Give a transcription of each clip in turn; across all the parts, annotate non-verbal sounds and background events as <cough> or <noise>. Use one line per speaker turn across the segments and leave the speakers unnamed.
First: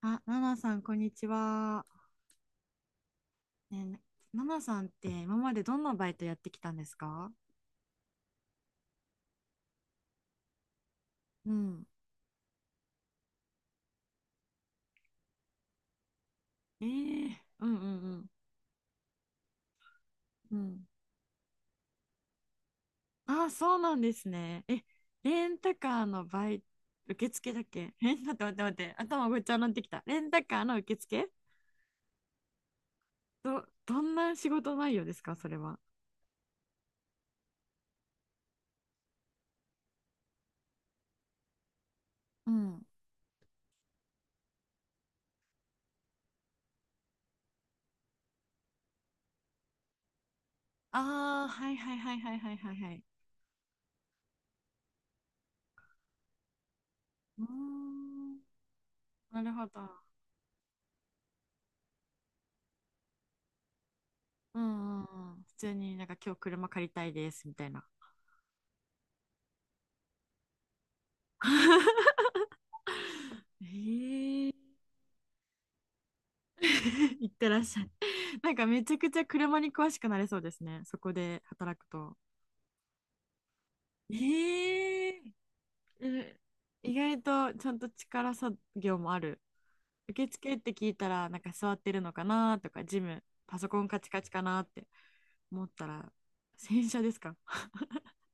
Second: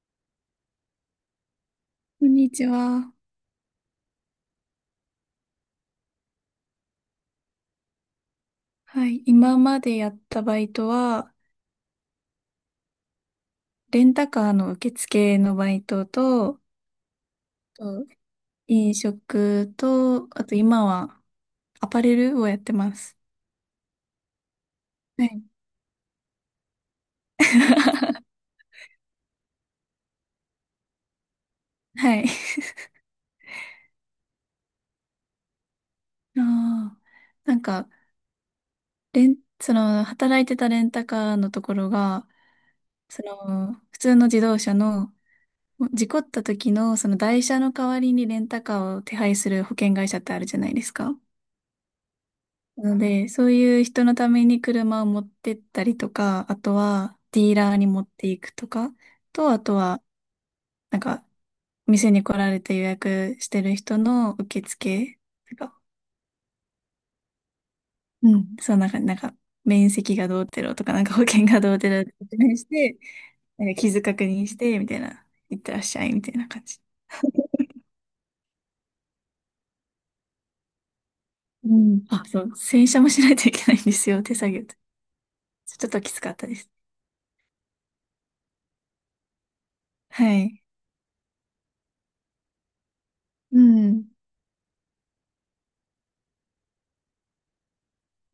あ、ナナさん、こんにちは。
こんにちは。
ねえ、ナナさんって今までどんなバイトやってきたんですか？
はい。今までやったバイトは、
うん。
レンタカーの受付のバイトと、
えーうんう
と
ん
飲食と、あと
うん。うん。
今はアパレルをやってます。
あ、そうなんですね。え、
はい。
レンタカーのバイト、受付だっけ？<laughs> 待って、頭ごっちゃになってきた。レンタカーの受付、
はい。
どんな仕事内容ですか、それは。
<laughs> あーなんか、働いてたレンタカーのところが、
うん。
普通の自動車の、事故った時の、その台車の代わりにレンタカーを手配する保険会社ってあるじゃないですか。
ああ、はいはいはいはいはいはいは
なの
い。
で、そういう人のために車を持ってったりとか、あとはデ
うー
ィーラーに持って
ん、
いくとか、
なる
あ
ほ
と
ど。
は、なんか、店に来られて予約してる人の
う
受
んう
付
んうん。普
と
通
か、
になんか今日車借りたいですみたいな。
うん、そう、面積がどうてろとか、なんか保険がどうて
<laughs>
ろって説明して、なんか傷確認
ええ。
して、みたいな、いってらっしゃい、みたいな感じ。
<laughs> 行ってらっしゃい。なんかめちゃくちゃ車に詳しくなれそうですね、そこで
う
働く
ん。
と。
あ、そう、洗車もしないといけないんですよ、手作業って。
ええ。
ちょっと
う
きつかっ
ん、
たです。
意外とちゃんと力作業もある。受
は
付っ
い。
て聞いたら、なんか座ってるのかなとか、パ
う
ソコンカ
ん。
チカチかなって思ったら、洗車ですか？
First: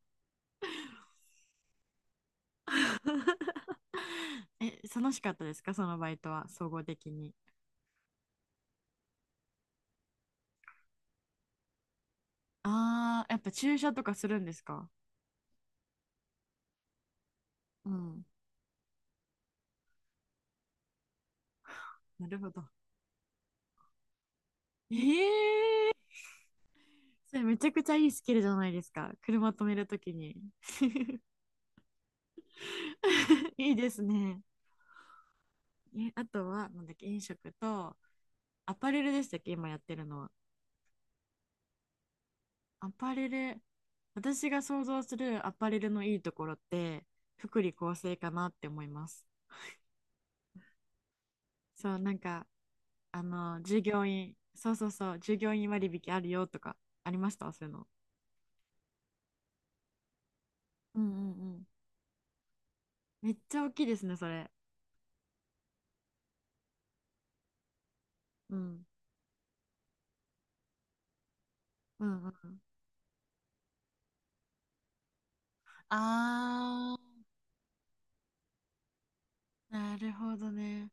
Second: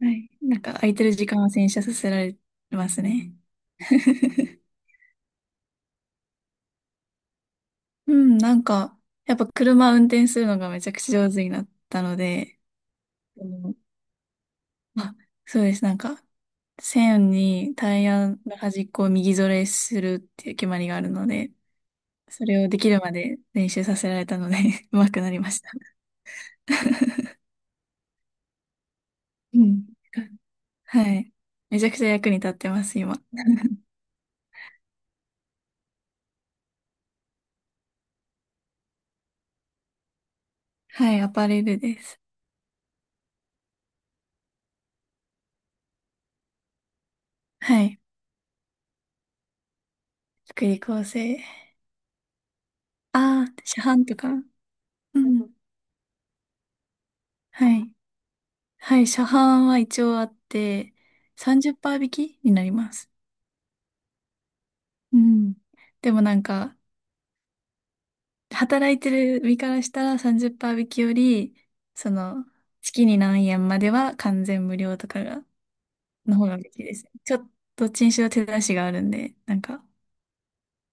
はい。なんか空いてる時間は洗車させられますね。
<laughs>
<laughs>
え、楽しかったですかそのバイトは、総合的に。
うん、やっぱ車運転するのがめちゃくちゃ上手になったので、
ああ、やっ
う
ぱ
ん、
駐車とかするんですか？
あ、そうです。なんか、線に
う
タイ
ん。
ヤの端っこを右ぞれするっていう決まりがあるので、
なる
そ
ほ
れ
ど。
をできるまで練習させられたので <laughs> 上手くなりました。
ええ、それめちゃくちゃいいスキルじゃないですか、車
う
止め
ん。
るときに。
は
<laughs>
い。めちゃくちゃ役に立ってます、今。
いいですね。え、あとは、なんだっけ、飲食と、アパレルでしたっけ、今やってるのは。
はい、アパレルです。
アパレル、私が想像するアパレルのいいところって、福利
は
厚
い。
生かなって思います。
福利厚生。
そう、なんか、あ
ああ、
の、
市
従
販
業
とか。
員、そうそうそう、
う
従業
ん。
員割引あるよとか、ありましたそういう
は
の。
い。はい。車販は一応あって、
うんうんうん。
30%引きになります。
めっちゃ大きいですね、それ。
うん。でもなんか、
うん。
働いてる身からしたら30%引きより、
う
そ
んう
の、
ん。
月に何円までは完全無料とかが、の方が嬉しいで
あ
すね。ちょっと、どっちにしろ手出しがあるんで、なん
ー、
か、
なるほどね。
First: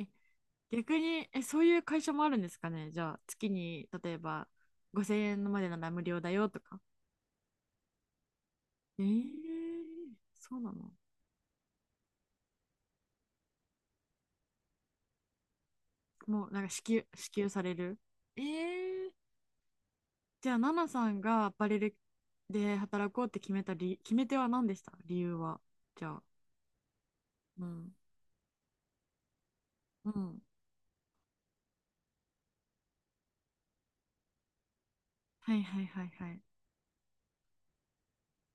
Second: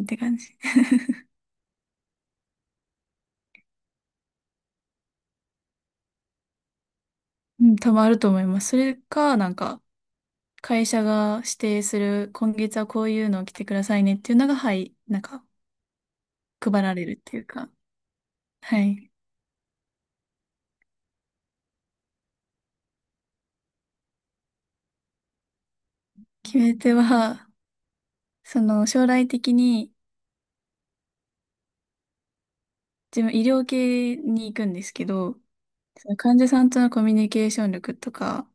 って感じ。
逆に、え、そういう会社もあるんですかねじゃあ、月に、例えば、5000円までなら無料だよとか。
うん、多分あると思います。それ
えー、
か、なんか、
そうな
会
の？
社が指定する、今月はこういうのを着てくださいねっていうのが、はい、なんか、
もう、
配られるっ
支
ていう
給さ
か、
れる？え
は
ー、
い。
じゃあ、ナナさんがアパレルで働こうって決めた決め手は何でした？理由は。じゃあ、
決め手は、
うん。
その将来的に
うん。
自分医療系に行くんですけど、
はいはいはい
その
は
患
い。
者さんとのコミュニケーション力とか、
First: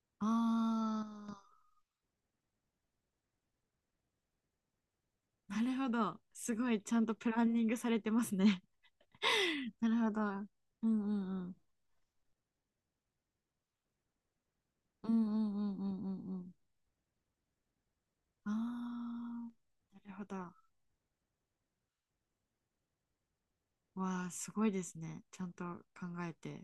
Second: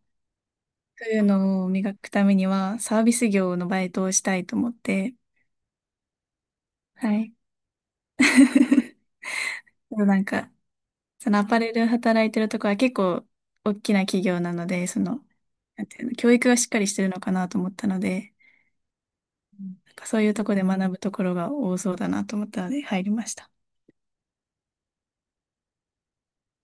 そういう
あ
のを磨くためにはサービス業のバイトをしたいと思って、
ー、なるほど。すごい、ちゃんと
は
プ
い。
ランニングされてますね。
<laughs>
<laughs> なる
でも
ほ
な
ど。
んか、
うんう
その
ん
ア
うん。
パレル働いてるとこは結構大きな企業なので、そ
うんう
の、
んうんうんうんう
なんていうの、教育
ん。
がしっかりしてるのかなと思ったので、
あ
うん、なん
あ、
か
なる
そう
ほ
いう
ど。
とこで学ぶところが多そうだなと思ったので入りました。
わあ、すごいですね。ちゃんと考えて。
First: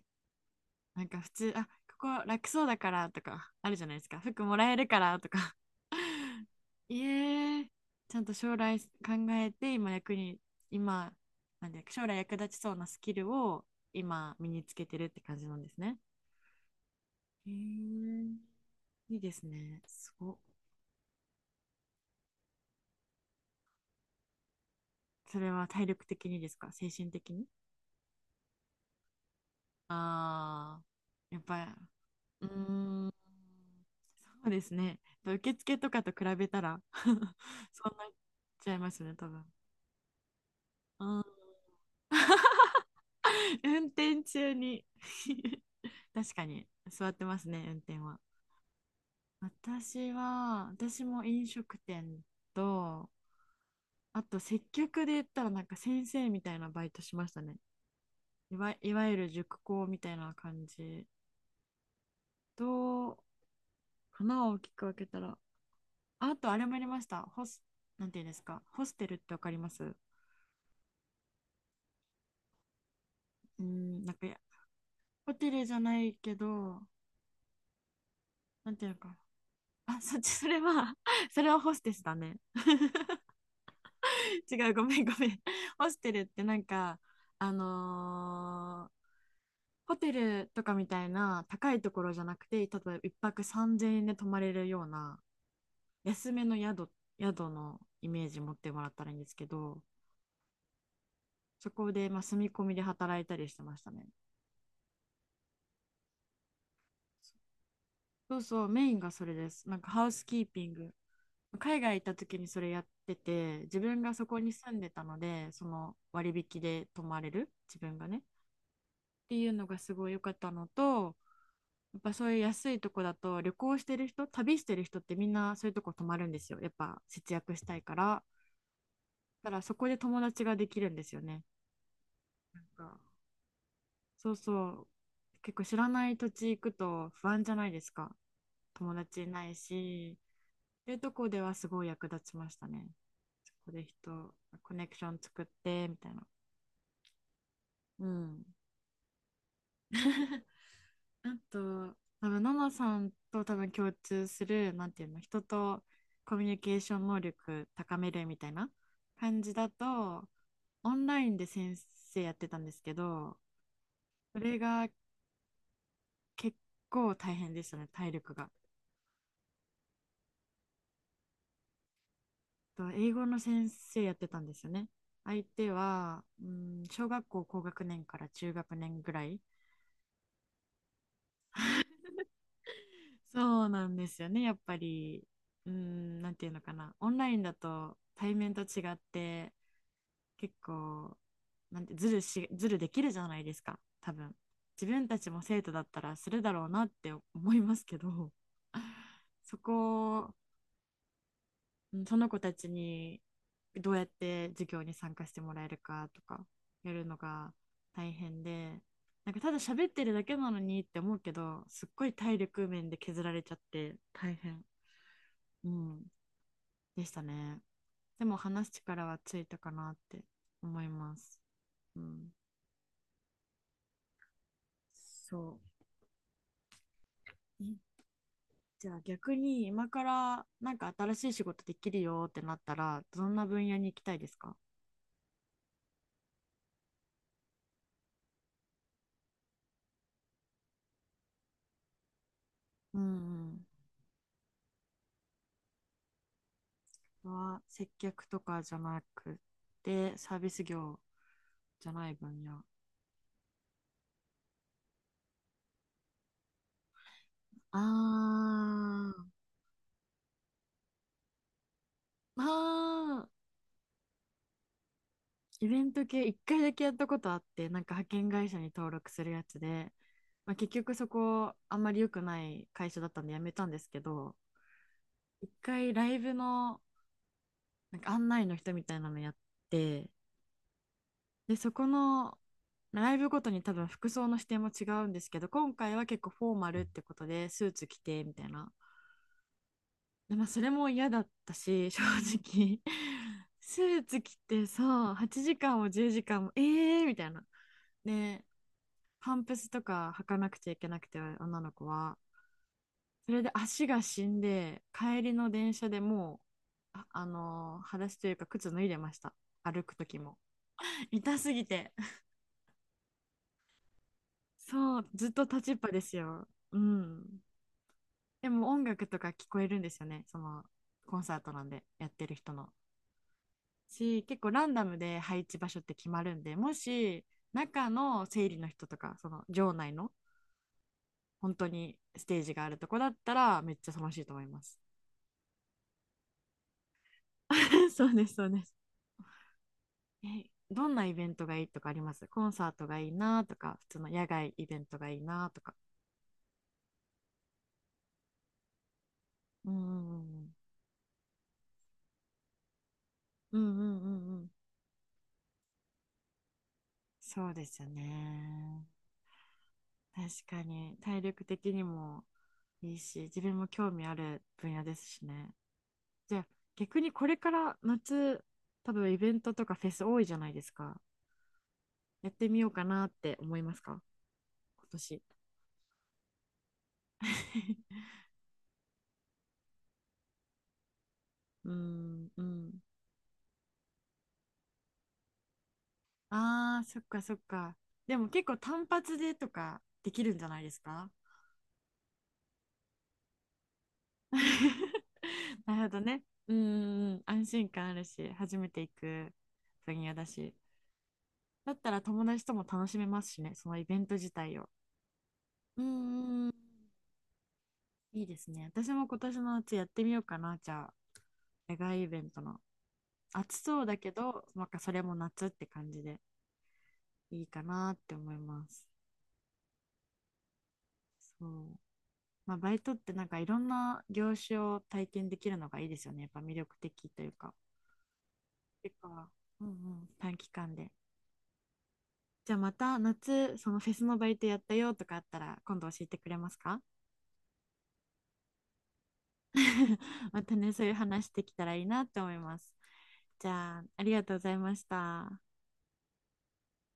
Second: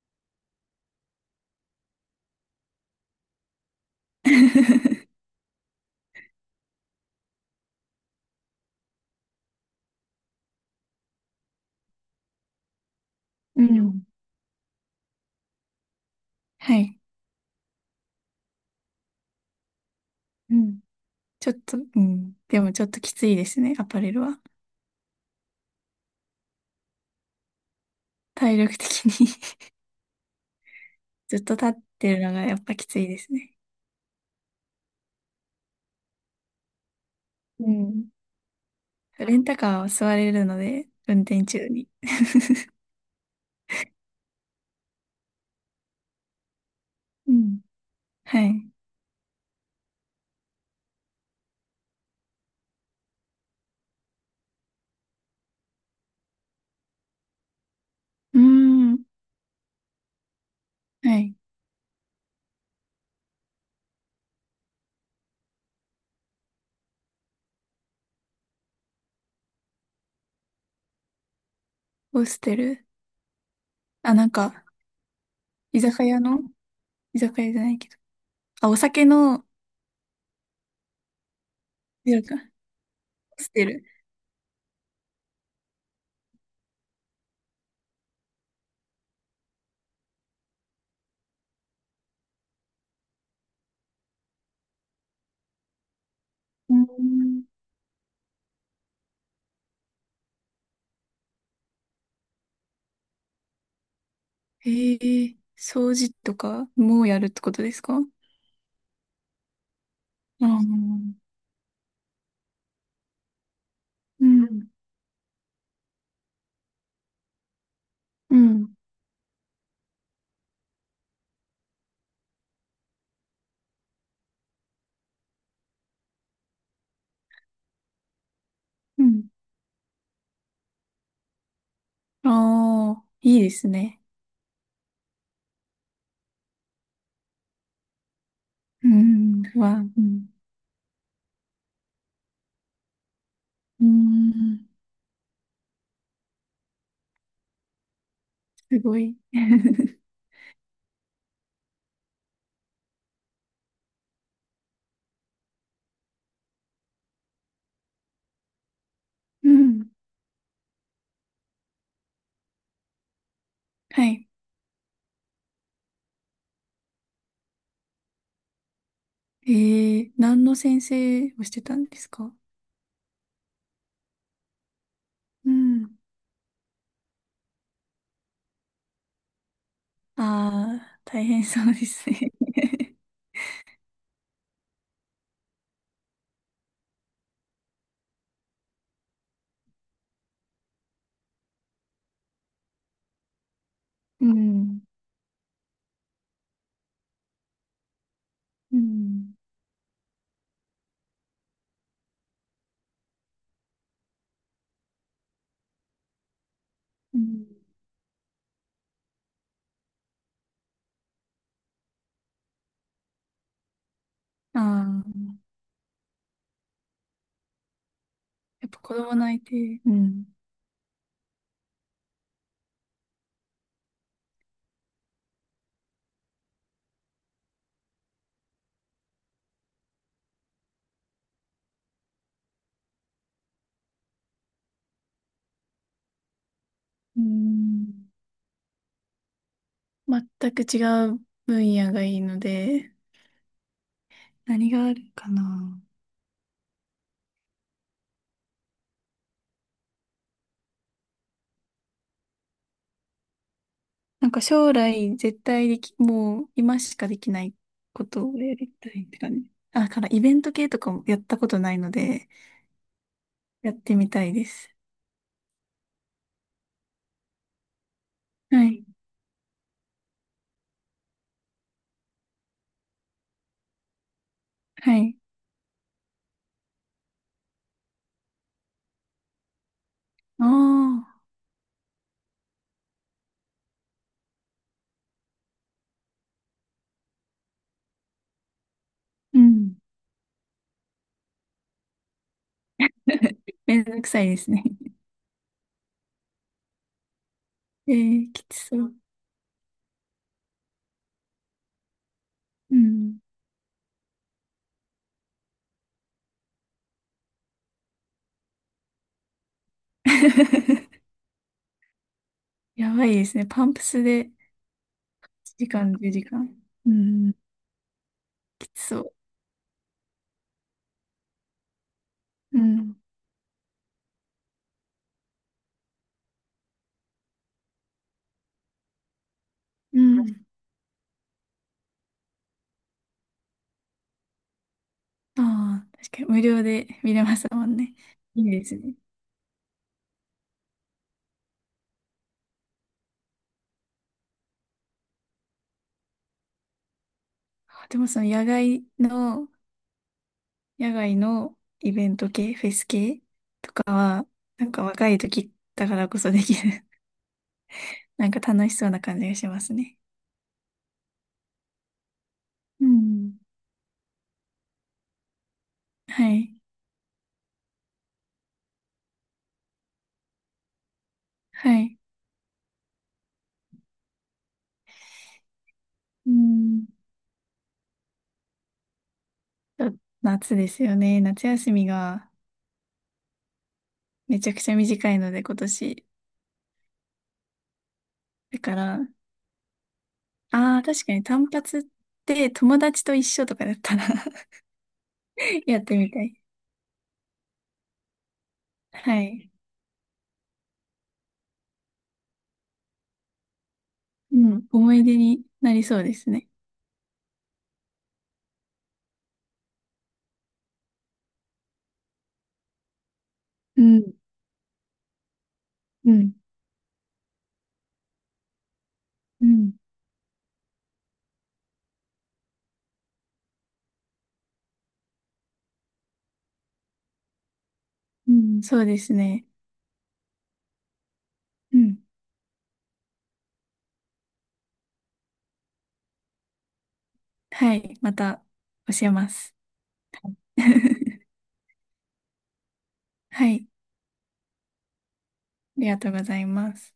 なんか普通、あ、ここ楽そうだからとかあるじゃないですか、服もらえるから
<laughs>
とか。<laughs> いえ、ちゃんと将来考えて、今役に、今、なんで、将来役立ちそうなスキル
う
を
ん。
今身につけてるって感じなんですね。
<laughs> はい。
へえ、いいですね。すごっ。
うん、ちょっと、うん。でもちょっときついですね、アパレルは。
それは体力的にですか精神的に？
体力的に。 <laughs>
ああー、
ず
や
っ
っ
と立っ
ぱ。
てるのが
うー
やっぱきつい
ん、
ですね。
そうですね。受付とかと比べたら <laughs>
う
そんな
ん。
っちゃいますね、多
レン
分。
タカーは座れるので、
う
運
ん、
転中に。<laughs>
運転中に <laughs> 確かに座って
う
ます
ん。
ね、運転は。
はい。
私も飲食店と、あと接客で言ったらなんか先生みたいなバイトしましたね。
うー
い
ん。
わゆる塾講みたいな感じ
はい。
と、花を大きく分けたら、あとあれもやりました。ホス、なんていうんですか、ホステルってわかります？
ホステル。
うん、な
あ、
んかやホテルじゃ
居
な
酒
い
屋
け
の
ど、
居酒屋じゃないけど。あ、
なん
お
ていうの
酒
か
の、
な。あ、そっち、それは <laughs> それはホステスだ
なんか、
ね。
ホステル。
違う、ごめん、ごめん。ホステルってなんか、あのーホテルとかみたいな高いところじゃなくて、例えば1泊3000円で泊まれるような安めの
うー
宿、
ん。
宿のイメージ持ってもらったらいいんですけど、そこでまあ住み込みで働いたりしてましたね。
へえ、掃除とかもやるってことですか？あ
そうそう、メインがそれです。なんかハウスキ
あ、
ーピング、
ー
海外行った時にそれやってて、自分が
う
そこに
ん。
住んでたので、その割引で泊まれる、自分がね。っ
うん。
ていうのがすごい良かったのと、やっぱそういう安いとこだと、旅してる人ってみんなそういうとこ泊まるんですよ、やっぱ節約したいから。
うん。
だからそこで友達ができるんですよね。なん
あ
か、
あ、いいですね。
そうそう。結構知らない土地行くと不安じゃないですか、
う
友達い
ん。
ない
は、う
し。
ん。
いうとこではすごい役立ちましたね。そこ
う
で人、
ん。
コネクション作ってみたいな。うん。
すごい。<laughs>
<laughs>。あと、多分、ナナさんと多分共通する、なんていうの、人とコミュニケーション能力高めるみたいな感
う
じだ
ん。
と、オンラインで先生やってたんですけど、
はい。
それが結構大変でしたね、体力が。
えー、何の先生をしてたんですか？
と英語の先生やってたんですよね。相
う
手
ん。
は、うん、小学校高学年から中学年ぐらい。
ああ、大変そうですね。<laughs>
そうなんですよね。やっぱり、うーん、なんていうのかな。オンラインだと対面と違って、結構、なんて、ずるし、ずるできるじゃないですか、多
う
分。
ん。
自分たちも生徒だったらするだろうなって思いますけど、
う
<laughs>
ん。
そこを、うんその子たちにどうやって授業に参加してもらえるかとか、やるの
うん。
が大変で、なんかただ喋ってるだけなのにって思うけど、すっごい体力面で削られちゃって大
あ
変
あ、
うんでしたね。でも話
やっ
す
ぱ子
力
供
は
の
つ
相
い
手、
たかな
う
って
ん。
思います。うん、そう。え、じゃあ逆に今からなんか新しい仕事できるよってなったらどんな分野に行きたいですか？
うん。全く違う分野がいいので、
うん
何があるかな。
うん。は接客とかじゃなくてサービス業じゃない分野。
なんか将来絶対でき、もう今しかできない
あ
ことをやりたいって
ー。
感じ。あ、だからイベント系とかもやったことないので、
あー、
やってみたいです。
イベント系一回だけやったことあってなんか派遣会社に
はい。
登録するやつで、まあ、結局そこあんまり良くない会社だったんでやめたんですけど、
はい。
一回ライブのなんか案内の人みたいなのやって、
ああ、
でそこのライブごとに多分服装の指定も違うんですけど、今回は結構フォーマルってことでスーツ着てみたいな。
うん。
で、まあ、それも嫌だったし正直。 <laughs>
<laughs> め
ス
んど
ー
く
ツ
さい
着
ですね。
てさ8時間も10時間もえーみたいな。
<laughs> えー、
で
きつそう。
パンプスとか履かなくちゃいけなくて女の子は、
うん。
それで足が死んで帰りの電車でもあのー裸足というか靴脱いでました、歩く時も
<laughs>
痛すぎて。
やばいですね。パンプスで
そうずっと
1
立ちっ
時
ぱ
間、
で
10
す
時
よ、
間。
う
うん。
ん。でも
きつ
音
そ
楽
う。
とか聞こえるんですよね、そのコンサートなんでやってる人
う
の
ん。
し、結構ランダムで配置場所って決まるんで、もし中の整理の人とかその場内
う
の
ん。
本当にステージがあるとこだったらめっちゃ楽しいと思います。
ああ、確かに無料で見れますもん
<laughs>
ね。
そうです、そ
い
う
い
で
で
す。
すね。
え、どんなイベントがいいとかあります？コンサートがいいなとか、普通の野外イベントがいいなとか。
あ、でもその
うんうん
野外のイベント系、フェス系
うんう
と
んうん
か、
うんうん。
なんか若い時だからこそできる
そうですよ
<laughs> なんか楽し
ね。
そうな感じがしますね。
確かに、体力的にも
う
いいし、
ん。
自分も興味ある分野ですしね。
は
じゃあ、
い。
逆にこれから夏、多分イベントとかフェス多いじゃないですか。
はい。
やってみようかなって思いますか今年。
うん。
<laughs>
ちょっと、夏ですよね。夏
う
休み
ん
が
うん。
めちゃくちゃ短いので今年。
ああ、そっかそっか。でも結構
だか
単
ら、
発でとかできるんじゃないで
あ
す
あ、確
か？
かに単発って友達と一緒とかだったら
<laughs>
<laughs>
な
や
る
っ
ほ
て
ど
みた
ね。
い。
うんうんうん、安心感あるし、初めて行
は
く
い。
分野だし。だったら友達とも楽しめますしね、そのイベント自
う
体
ん。
を。
思い出にな
う
り
んう
そうです
んう
ね。
ん、いいですね。私も今年の夏やってみようかな、じゃあ。野外イベントの。暑
う
そうだけ
ん。
ど、なんかそれも夏って感じ
う
で
ん。
いいかなって思います。
うん。
そう。まあ、バイトってなんかいろんな業種を体験できるのがいいですよね、やっぱ魅力的というか。
うん。そう
て
です
か、
ね。
うんうん、短期間で。
うん。
じゃあまた夏、そのフェスのバイトやったよとかあったら今度教えてくれますか？
はい。また教えます。
<laughs> またね、そういう話
<laughs>
できたらいいなって思います。じ
はい。
ゃあ、ありがとうございました。
ありがとうございます。